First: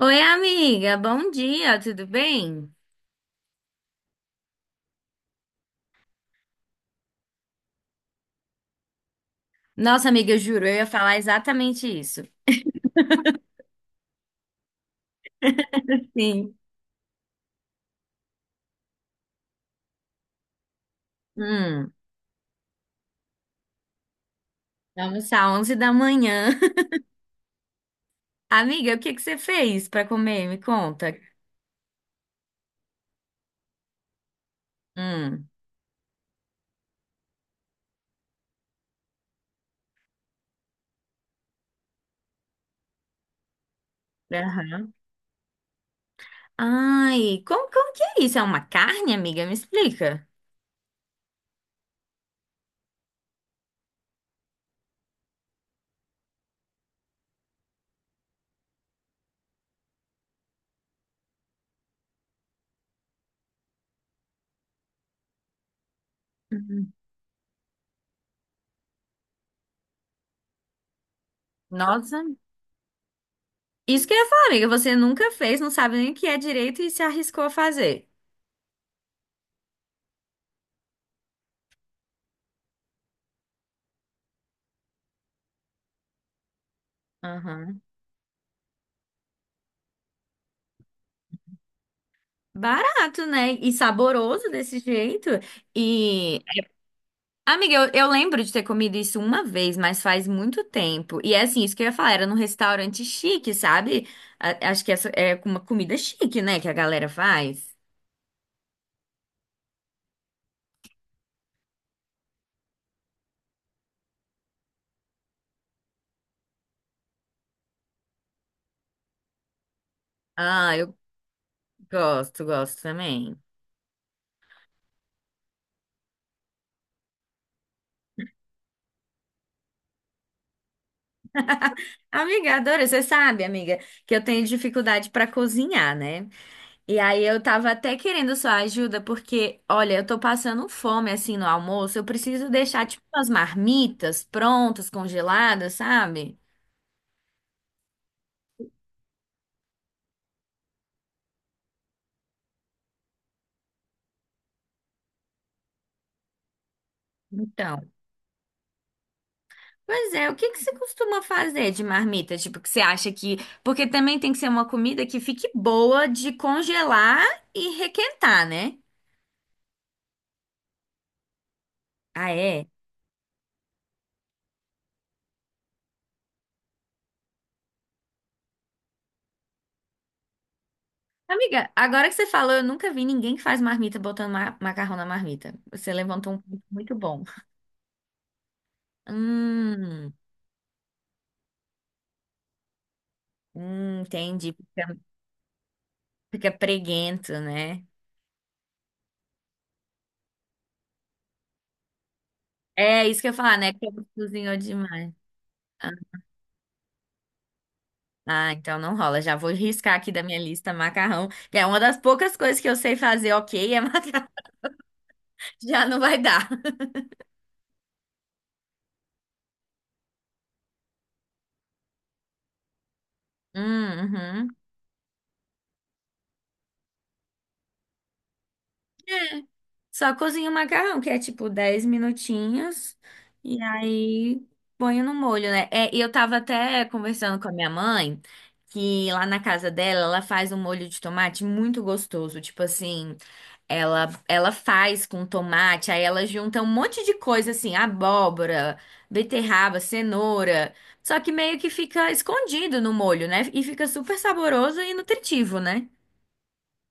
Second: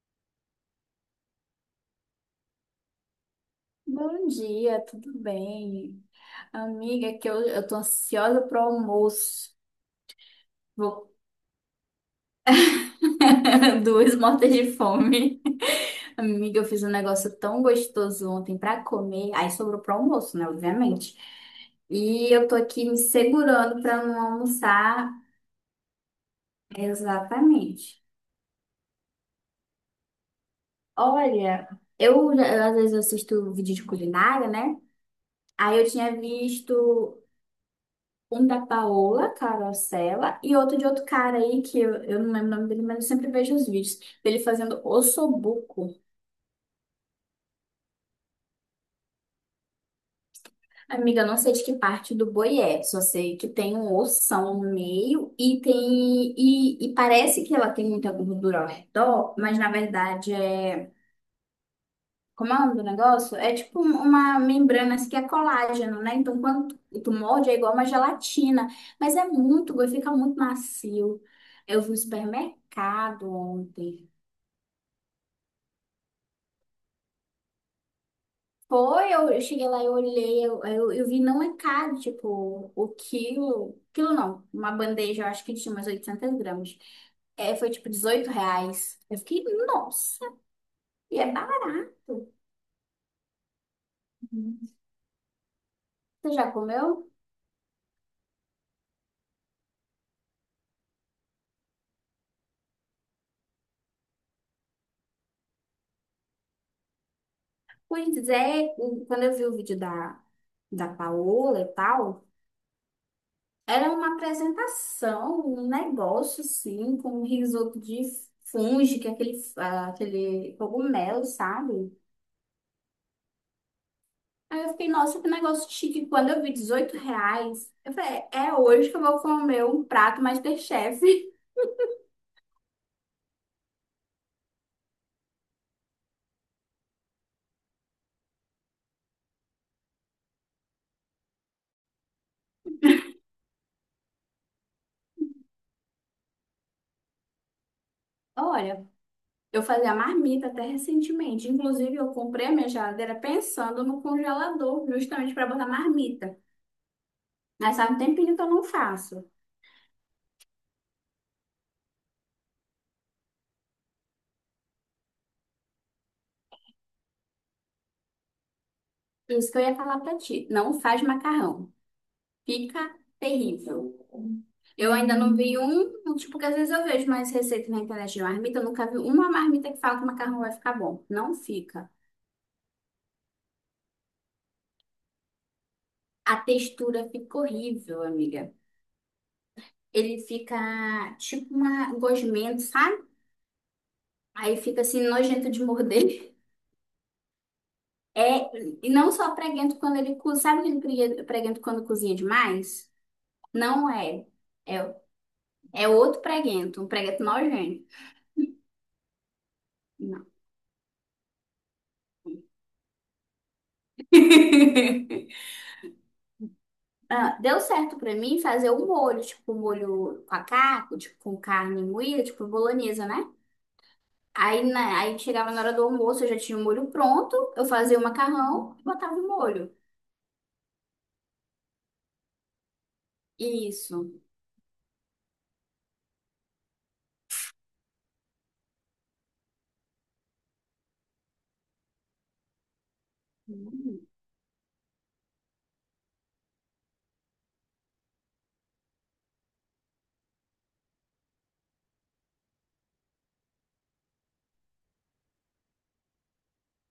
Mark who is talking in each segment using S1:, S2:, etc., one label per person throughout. S1: Oi, amiga, bom dia, tudo bem?
S2: Bom dia, tudo bem? Amiga, é que eu tô ansiosa pro almoço.
S1: Nossa, amiga, eu juro, eu ia
S2: Vou.
S1: falar exatamente isso.
S2: Duas mortas de fome.
S1: Sim.
S2: Amiga, eu fiz um negócio tão gostoso ontem pra comer. Aí sobrou pro almoço, né? Obviamente.
S1: Hum,
S2: E eu tô aqui me segurando pra não almoçar.
S1: vamos às 11 da manhã.
S2: Exatamente.
S1: Amiga, o que que você fez pra comer? Me conta.
S2: Olha, eu às vezes assisto vídeo de culinária, né?
S1: Hum,
S2: Aí eu tinha visto. Um da Paola Carosella e outro de outro cara aí que eu não lembro o nome dele, mas eu sempre vejo os vídeos dele fazendo
S1: aham.
S2: ossobuco.
S1: Ai, como que é isso? É uma carne, amiga? Me explica.
S2: Amiga, eu não sei de que parte do boi é, só sei que tem um ossão no meio e parece que ela tem muita gordura ao redor, mas na verdade é. Como é o nome do negócio? É tipo uma membrana assim, que é colágeno, né? Então, quando
S1: Uhum.
S2: tu morde, é igual uma gelatina. Mas fica muito macio. Eu vi no
S1: Nossa,
S2: supermercado
S1: isso
S2: ontem.
S1: que eu ia falar, amiga, você nunca fez, não sabe nem o que é direito e se arriscou a fazer.
S2: Foi, eu cheguei lá, eu olhei, eu vi não é caro, tipo, o quilo, quilo não, uma bandeja, eu acho que tinha umas 800 gramas. É, foi
S1: Aham.
S2: tipo R$ 18. Eu fiquei, nossa, e é barato.
S1: Barato, né? E saboroso desse jeito.
S2: Você
S1: E
S2: já comeu?
S1: Amiga, eu lembro de ter comido isso uma vez, mas faz muito tempo. E é assim, isso que eu ia falar, era num restaurante chique, sabe? Acho que essa é uma comida chique, né, que a galera faz.
S2: Pois é, quando eu vi o vídeo da Paola e tal, era uma apresentação, um negócio assim, com um risoto de fungi, que é aquele
S1: Ah, eu
S2: cogumelo, sabe?
S1: gosto, gosto também.
S2: Aí eu fiquei, nossa, que negócio chique. Quando eu vi R$ 18, eu falei, é hoje que eu vou comer um prato MasterChef.
S1: Amiga, adoro. Você sabe, amiga, que eu tenho dificuldade pra cozinhar, né? E aí eu tava até querendo sua ajuda, porque, olha, eu tô passando fome assim no almoço. Eu preciso deixar, tipo, umas marmitas prontas, congeladas, sabe?
S2: Olha, eu fazia marmita até recentemente. Inclusive, eu comprei a minha geladeira pensando no congelador, justamente para botar marmita. Mas
S1: Então.
S2: faz um tempinho que eu não faço.
S1: Pois é, o que que você costuma fazer de marmita? Tipo, que você acha que. Porque também tem que ser uma comida que fique boa de congelar e requentar, né?
S2: Isso que eu ia falar para ti. Não faz macarrão.
S1: Ah, é?
S2: Fica terrível. Eu ainda não vi um tipo, que às vezes eu vejo mais receitas na internet de marmita. Eu nunca vi uma marmita que fala que o macarrão vai ficar bom. Não
S1: Amiga,
S2: fica.
S1: agora que você falou, eu nunca vi ninguém que faz marmita botando macarrão na marmita. Você levantou
S2: A
S1: um ponto muito
S2: textura
S1: bom.
S2: fica horrível, amiga.
S1: Hum,
S2: Ele fica tipo uma gosmento, sabe?
S1: entendi.
S2: Aí fica
S1: Fica,
S2: assim nojento de morder.
S1: fica preguento, né?
S2: É, e não só preguento quando ele cozinha. Sabe aquele preguento quando cozinha demais?
S1: É isso que eu ia falar, né? Que
S2: Não
S1: eu
S2: é.
S1: cozinhou
S2: É,
S1: demais.
S2: é outro preguento, um preguento nojento.
S1: Ah, então não rola. Já vou riscar aqui da
S2: Não.
S1: minha lista macarrão, que é uma das poucas coisas que eu sei fazer, ok, é macarrão. Já não vai dar.
S2: Ah, deu certo pra mim fazer o molho, tipo um molho com a carne, tipo com carne moída, tipo bolonhesa, né?
S1: Uhum.
S2: Aí, aí chegava na hora do almoço, eu já tinha o molho pronto, eu fazia o macarrão e botava o
S1: É,
S2: molho.
S1: só cozinha o macarrão, que é tipo 10 minutinhos, e
S2: Isso.
S1: aí põe no molho, né? É, e eu tava até conversando com a minha mãe, que lá na casa dela, ela faz um molho de tomate muito gostoso. Tipo assim,
S2: Hum.
S1: ela faz com tomate, aí ela junta um monte de coisa assim, abóbora, beterraba, cenoura. Só que meio que fica escondido no molho, né? E fica super saboroso e nutritivo, né?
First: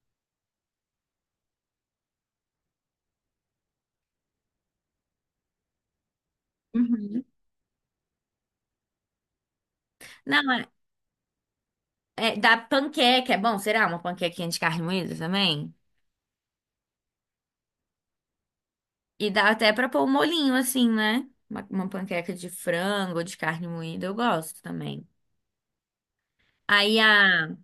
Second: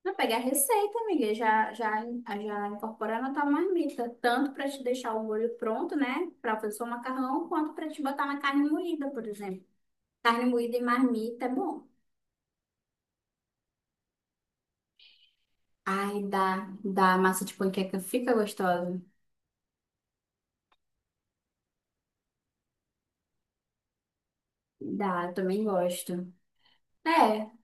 S2: Pra pegar a receita, amiga, já incorporar na tua marmita, tanto para te deixar o molho pronto, né, pra fazer o
S1: Uhum.
S2: macarrão, quanto para te botar na carne moída, por exemplo. Carne
S1: Não,
S2: moída e marmita é bom.
S1: dá panqueca, é bom, será? Uma panquequinha de carne moída também?
S2: Ai, dá, a massa de panqueca fica gostosa.
S1: E dá até pra pôr um molhinho assim, né? Uma panqueca de frango ou de carne moída, eu gosto também.
S2: Dá, eu também gosto.
S1: Aí
S2: É,
S1: a,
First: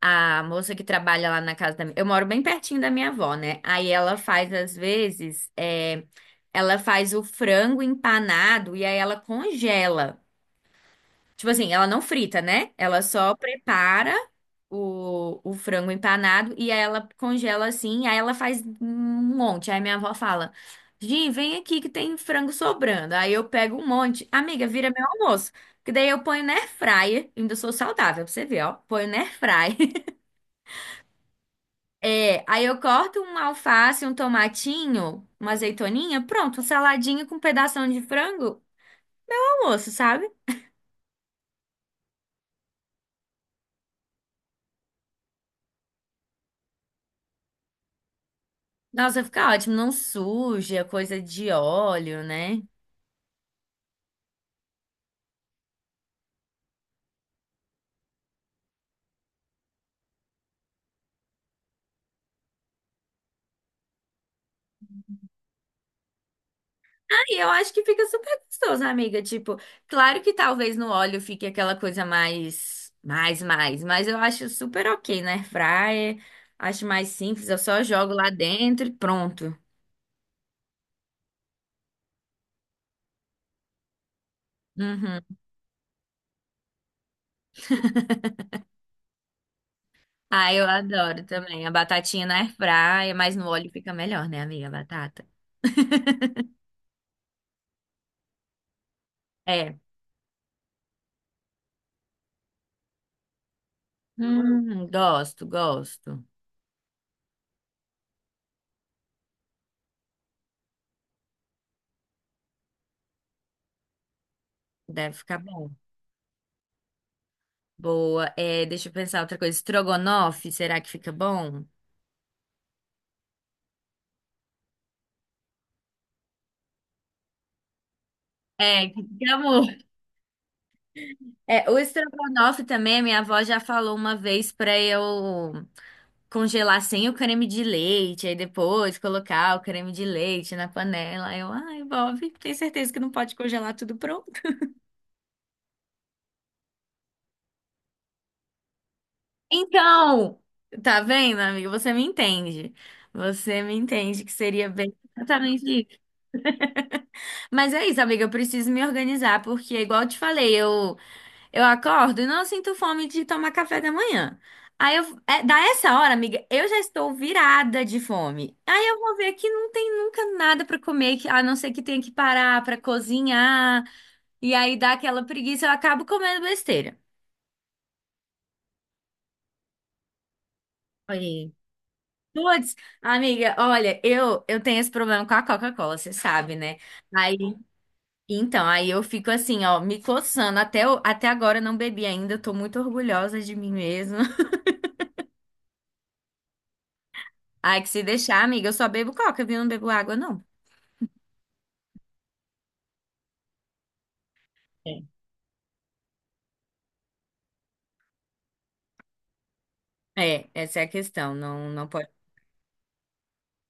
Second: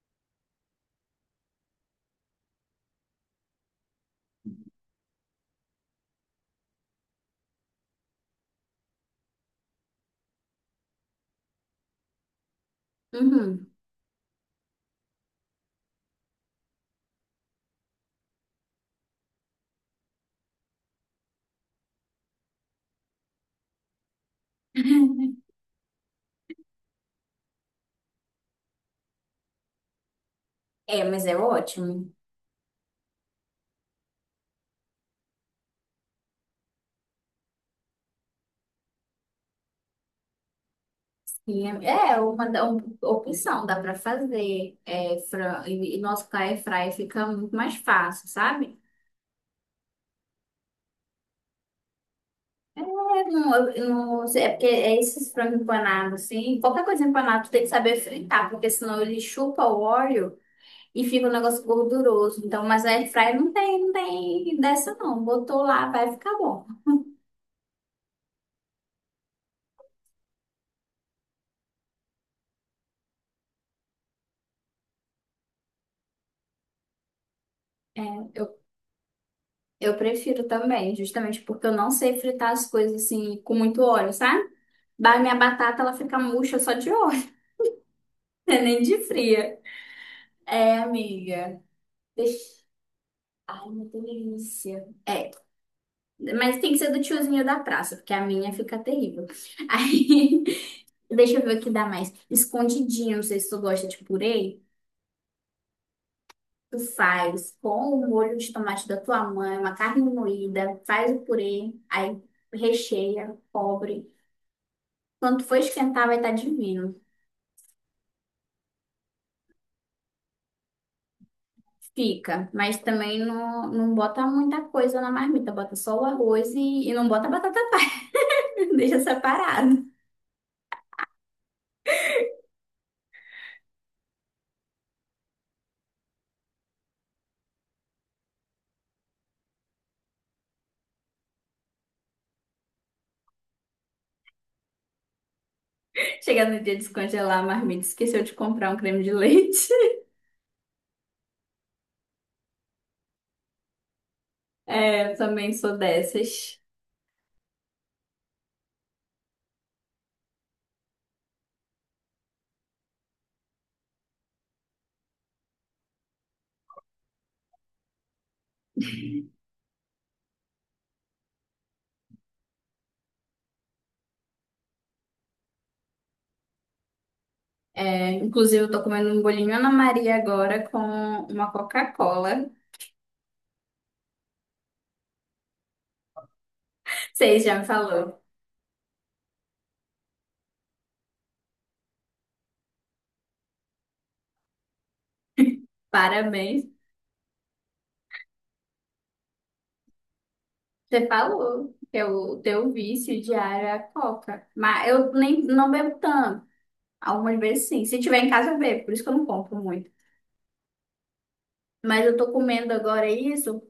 S1: a moça que trabalha lá na casa da minha... Eu moro bem pertinho da minha avó, né? Aí ela faz, às vezes, ela faz o frango empanado e aí ela congela. Tipo assim, ela não frita, né? Ela só
S2: uhum.
S1: prepara o frango empanado e aí ela congela assim, aí ela faz um monte. Aí minha avó fala: Gi, vem aqui que tem frango sobrando. Aí eu pego um monte. Amiga, vira meu almoço. Que daí eu ponho na air fryer, ainda sou saudável, pra você ver, ó. Ponho na air fryer.
S2: É, mas é ótimo.
S1: É, aí eu corto uma alface, um tomatinho, uma azeitoninha, pronto, saladinha com um pedação de frango, almoço, sabe?
S2: E é uma opção, dá para fazer. É, e nosso air fry fica muito mais fácil, sabe?
S1: Nossa, fica ótimo, não suja, coisa de óleo, né?
S2: É, não, eu não sei, é porque é esses frangos empanados, assim. Qualquer coisa empanada, tu tem que saber fritar, porque senão ele chupa o óleo e fica um negócio gorduroso. Então, mas a air fry não tem, não tem dessa, não. Botou lá, vai ficar bom.
S1: Ah, e eu acho que fica super gostoso, amiga. Tipo, claro que talvez no óleo fique aquela coisa mais, mais, mais, mas eu acho super ok na airfryer. Acho mais simples, eu só
S2: É,
S1: jogo lá
S2: eu,
S1: dentro e pronto.
S2: eu prefiro também, justamente porque eu não sei fritar as coisas assim com muito óleo, sabe?
S1: Uhum.
S2: Minha batata, ela fica murcha só de óleo. Nem de fria.
S1: Ah, eu
S2: É,
S1: adoro
S2: amiga.
S1: também. A batatinha na
S2: Deixa.
S1: airfryer, mas no
S2: Ai,
S1: óleo
S2: uma
S1: fica melhor, né, amiga? A
S2: delícia.
S1: batata.
S2: É, mas tem que ser do tiozinho da praça, porque a minha fica terrível.
S1: É.
S2: Aí, deixa eu ver o que dá mais. Escondidinho, não sei se tu gosta de purê.
S1: Gosto, gosto.
S2: Tu faz com o molho de tomate da tua mãe, uma carne moída, faz o purê, aí recheia, cobre.
S1: Deve ficar
S2: Quando for
S1: bom.
S2: esquentar, vai estar divino.
S1: Boa. É, deixa eu pensar outra coisa. Estrogonofe, será que fica bom?
S2: Fica, mas também não bota muita coisa na marmita, bota só o arroz e não bota batata.
S1: É,
S2: Deixa
S1: que amor.
S2: separado.
S1: É, o estrogonofe também, minha avó já falou uma vez pra eu congelar sem o creme de leite, aí depois colocar o creme de leite na panela. Aí Eu, ai, Bob, tenho certeza que não pode congelar tudo pronto.
S2: Chegar no dia de descongelar a marmita, esqueceu de comprar um creme de leite.
S1: Então, tá vendo, amiga? Você me entende. Você me entende que seria bem
S2: É, eu também
S1: exatamente
S2: sou
S1: isso.
S2: dessas.
S1: Mas é isso, amiga, eu preciso me organizar, porque, igual eu te falei, Eu acordo e não sinto fome de tomar café da manhã. Aí eu, dá essa hora, amiga, eu já estou virada de fome. Aí eu vou ver que não tem nunca nada para comer, a não ser que tenha que parar para cozinhar. E aí dá aquela preguiça, eu acabo comendo besteira.
S2: É, inclusive, eu tô comendo um bolinho Ana Maria agora com uma
S1: Aí.
S2: Coca-Cola.
S1: Puts, amiga, olha, eu tenho esse problema com a Coca-Cola, você sabe, né? Aí,
S2: Vocês já me falou.
S1: então, aí eu fico assim, ó, me coçando. Até, até agora eu não bebi ainda, eu tô muito orgulhosa de mim mesma.
S2: Parabéns.
S1: Ai, que se deixar, amiga, eu só bebo coca, viu? Eu não bebo água, não.
S2: Você falou que é o teu vício diário é a Coca. Mas
S1: É.
S2: eu nem não bebo tanto. Algumas vezes sim. Se tiver em casa, eu bebo. Por isso que eu não compro muito.
S1: É, essa é a questão, não, não
S2: Mas
S1: pode.
S2: eu tô comendo agora isso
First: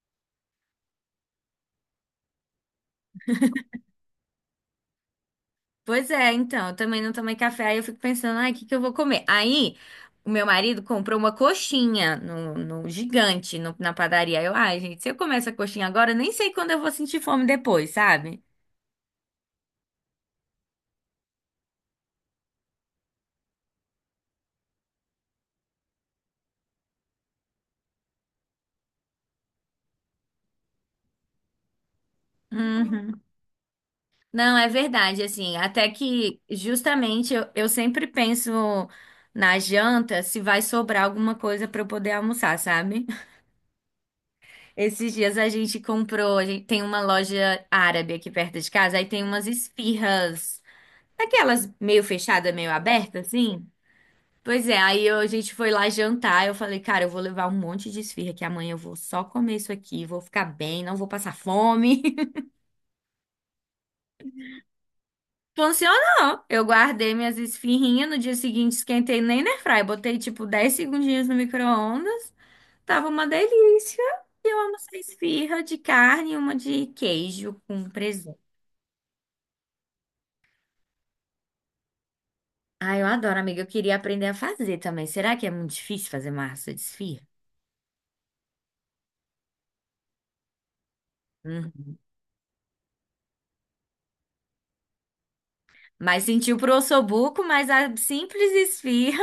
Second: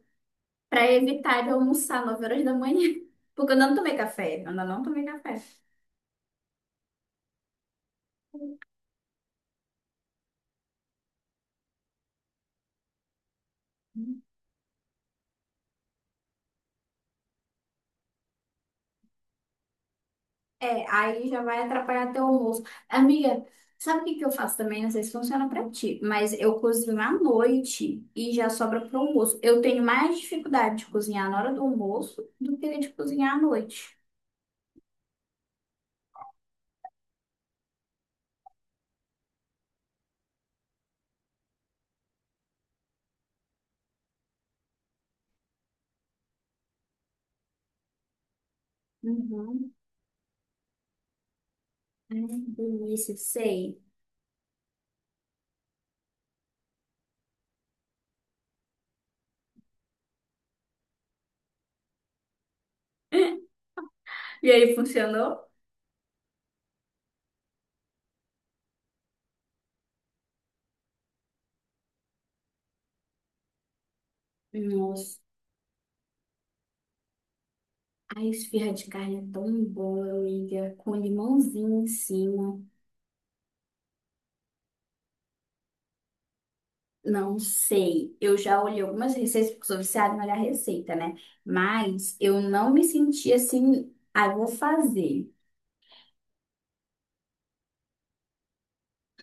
S2: para evitar de almoçar 9 horas da manhã. Porque eu ainda não tomei café, eu ainda não tomei café.
S1: Pois é, então, eu também não tomei café, aí eu fico pensando, ai, o que que eu vou comer? Aí, o meu marido comprou uma coxinha no gigante, na padaria. Eu, ai, gente, se eu comer essa coxinha agora, eu nem sei quando eu vou sentir fome depois, sabe?
S2: É, aí já vai atrapalhar teu almoço. Amiga, sabe o que que eu faço também? Não sei se funciona pra ti, mas eu cozinho à noite e já sobra pro almoço. Eu tenho mais dificuldade de cozinhar na hora do almoço do que de
S1: Uhum.
S2: cozinhar à noite.
S1: Não, é verdade, assim, até que justamente eu sempre penso na janta se vai sobrar alguma coisa pra eu poder almoçar, sabe? Esses dias a gente comprou, a gente tem uma loja árabe aqui perto de casa, aí tem umas
S2: Uhum.
S1: esfirras, aquelas meio
S2: Ai, que
S1: fechada, meio
S2: delícia,
S1: aberta, assim.
S2: sei.
S1: Pois é, aí a gente foi lá jantar, eu falei, cara, eu vou levar um monte de esfirra, que amanhã eu vou só comer isso aqui, vou ficar bem, não vou passar fome.
S2: E aí, funcionou?
S1: Funcionou! Eu guardei minhas esfirrinhas, no dia seguinte esquentei nem na airfryer, botei tipo 10 segundinhos no micro-ondas, tava uma delícia. E eu amo essa
S2: Nossa,
S1: esfirra de carne e uma de queijo com
S2: a
S1: presunto.
S2: esfirra de carne é tão boa, amiga, com limãozinho em cima.
S1: Ah, eu adoro, amiga. Eu queria aprender a fazer também. Será que é muito difícil fazer massa de esfirra?
S2: Não sei. Eu já olhei algumas receitas, porque eu sou viciada em olhar receita, né?
S1: Hum.
S2: Mas eu não me senti assim, ah, eu vou fazer.
S1: Mas sentiu pro ossobuco, mas a simples esfirra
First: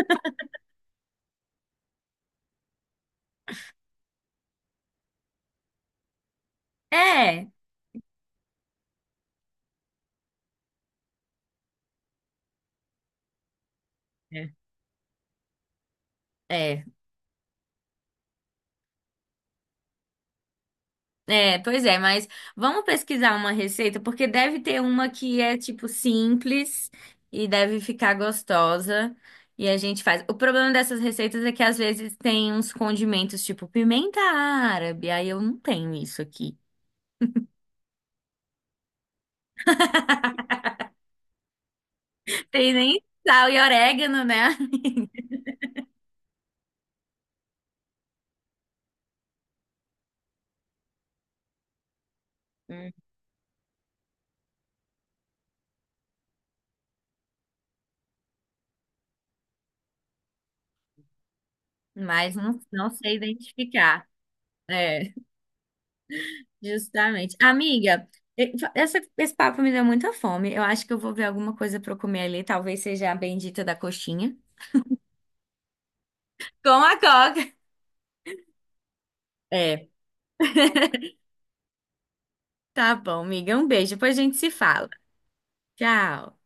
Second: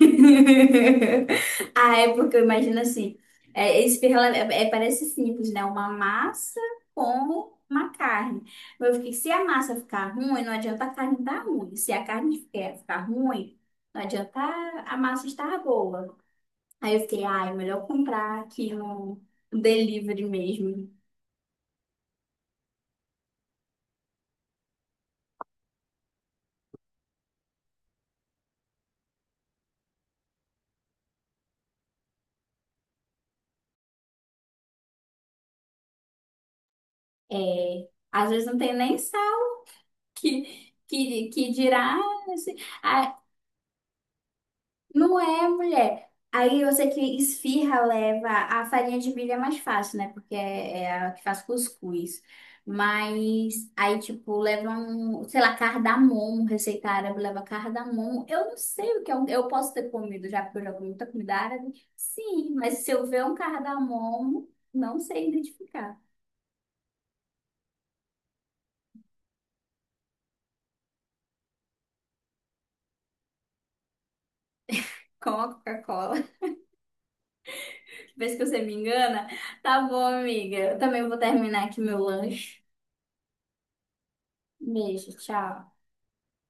S2: Ah, é porque eu imagino assim, é, esfirra, parece simples, né? Uma massa com uma carne. Mas eu fiquei, se a massa ficar ruim, não adianta a carne estar ruim. Se a carne ficar ruim, não adianta
S1: é.
S2: a massa estar boa.
S1: É,
S2: Aí eu fiquei, ai, melhor comprar aqui no delivery mesmo.
S1: Pois é, mas vamos pesquisar uma receita, porque deve ter uma que é tipo simples e deve ficar gostosa e a gente faz. O problema dessas receitas é que às vezes tem uns condimentos tipo pimenta árabe, aí eu não tenho isso aqui.
S2: É, às vezes não tem nem sal que dirá. Ah, assim,
S1: Tem nem
S2: ah,
S1: sal e orégano, né?
S2: não é, mulher. Aí você que esfirra leva a farinha de milho é mais fácil, né? Porque é a que faz cuscuz. Mas aí, tipo, leva um, sei lá, cardamomo, receita árabe leva cardamomo. Eu não sei o que é um, eu posso ter comido já, porque eu já comi muita comida árabe.
S1: Mas
S2: Sim,
S1: não,
S2: mas se
S1: não
S2: eu
S1: sei
S2: ver um
S1: identificar.
S2: cardamomo, não
S1: É,
S2: sei identificar
S1: justamente. Amiga, esse papo me deu muita fome. Eu acho que eu vou ver alguma coisa para comer ali. Talvez seja a bendita da coxinha.
S2: com a Coca-Cola.
S1: Com a coca.
S2: Vez que você me engana. Tá
S1: É,
S2: bom, amiga. Eu também vou terminar aqui meu lanche.
S1: tá bom, amiga. Um beijo. Depois a gente se fala.
S2: Beijo, tchau.
S1: Tchau.